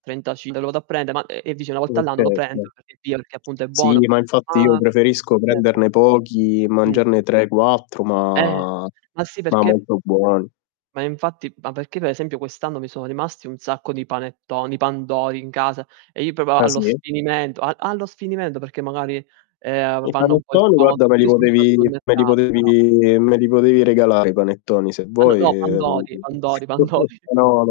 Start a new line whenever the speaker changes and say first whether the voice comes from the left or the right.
right: Trentaci me lo vado a prende ma e e dici 1
left: Sì,
right: volta all'anno lo
left: okay, sì.
right: prendo per dire che appunto è
left: Sì,
right: buono.
left: ma infatti io
right: Ma
left: preferisco
right: certo.
left: prenderne pochi e
right: Mh.
left: mangiarne 3, 4
right: Eh.
left: ma
right: Ma sì
left: ma
right: perché
left: molto buoni.
right: Ma infatti, ma perché pe esempio quest'anno mi sono rimasti un sacco di panettoni, di pandori in casa e io proprio
left: Ah,
right: allo
left: sì?
right: sfinimento a allo sfinimento, perché magari, ehm, va
left: I
right: vanno un po' in
left: panettoni guarda
right: sconto
left: me li
right: [unintelligible]
left: potevi
right: sul
left: me li
right: mercato, però
left: potevi me li potevi regalare i panettoni se
right: Allo
left: vuoi.
right: no, pandori pandori pandori.
left: No,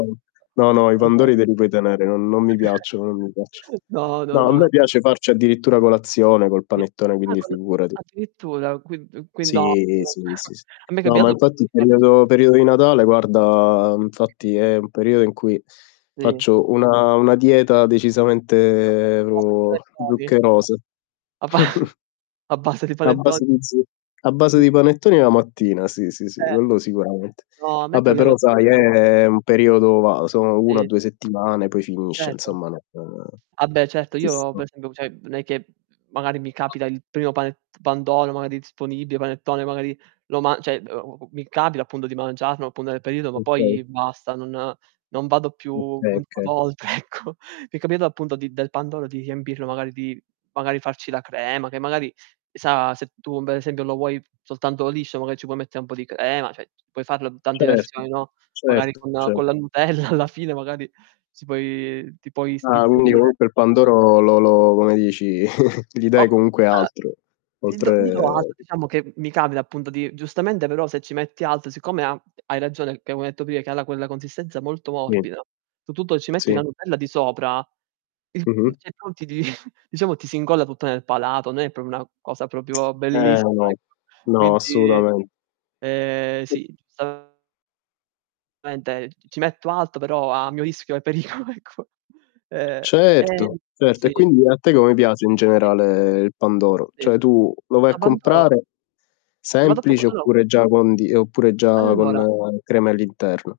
left: no, no i
right: pando
left: pandori te li puoi tenere, non non mi piacciono non mi piacciono.
right: No, no,
left: No a
right: no, no.
left: me piace farci addirittura colazione col
right: Sì,
left: panettone
right: ah
left: quindi
right: col
left: figurati.
right: addirittura [unintelligible]
left: Sì. Sì, sì sì.
right: a me é
left: No ma
right: cambiato tipo
left: infatti
right: di
left: il
right: farci
left: periodo
right: di
left: periodo di Natale guarda infatti, è un periodo in cui
right: Sì.
left: faccio una una dieta decisamente
right: [unintelligible] di panettoni
left: zuccherose.
right: A ba A base di
left: A
right: panetto
left: base di zuccheri, a base
right: Di
left: di panettoni la mattina, sì, sì, sì,
right: Eh.
left: quello sicuramente.
right: No a me è
left: Vabbè,
right: capitato
left: però sai
right: si
left: è un periodo va, sono una
right: Sì.
left: due settimane poi finisce
right: Certo.
left: insomma, ehm,
right: Ah beh certo,
left: ci
right: io
left: sta.
right: per esempio, cioè, non è che magari mi capita il primo panet pandoro magari disponibile, panettone, magari, lo ma cioè, mi capita appunto di mangiarlo appunto, nel periodo, ma
left: Okay.
right: poi basta, non non vado più
left: Okay,
right: a
left: okay.
right: volte ecco. Mi è capitato appunto di del pandoro, di riempirlo magari di magari farci la crema, che magari chissà se tu per esempio lo vuoi soltanto liscio, magari ci puoi mettere un po' di crema, cioè, puoi farlo tante
left: Certo,
right: versioni, no, magari
left: certo,
right: con
left: cer
right: con la nutella alla fine magari si puoi ti puoi
left: Ah, quindi
right: sbizzarrire.
left: comunque il pandoro lo lo come dici, gli dai
right: [unintelligible]
left: comunque
right: Alla
left: altro,
right: [unintelligible]
left: oltre
right: altro, diciamo che mi capita appunto di giustamente però se ci metti altro, siccome ha hai ragione, che avevo detto prima che ha quella consistenza molto
left: Sì.
right: morbida, soprattutto ci metti
left: Sì.
right: la nutella di sopra, il
left: Mh-mh.
right: [unintelligible] diciamo ti si incolla tutto nel palato, non è proprio una cosa proprio
left: Eh
right: bellissima
left: no,
right: ecco.
left: no
right: Quindi
left: assolutamen
right: ehm,
left: [unintelligible]
right: sì, [unintelligible] [unintelligible] ci metto altro però a mio rischio e pericolo ecco. Ehm,
left: Certo, certo e
right: sì.
left: quindi a te come piace in
right: [unintelligible]
left: generale il pandoro?
right: Sì.
left: Cioè, tu lo vai
right: A
left: a
right: pandoro
left: comprare
right: e vado a poco
left: semplice
right: ah no.
left: oppure già condi oppure già con
right: Allora
left: crema all'interno?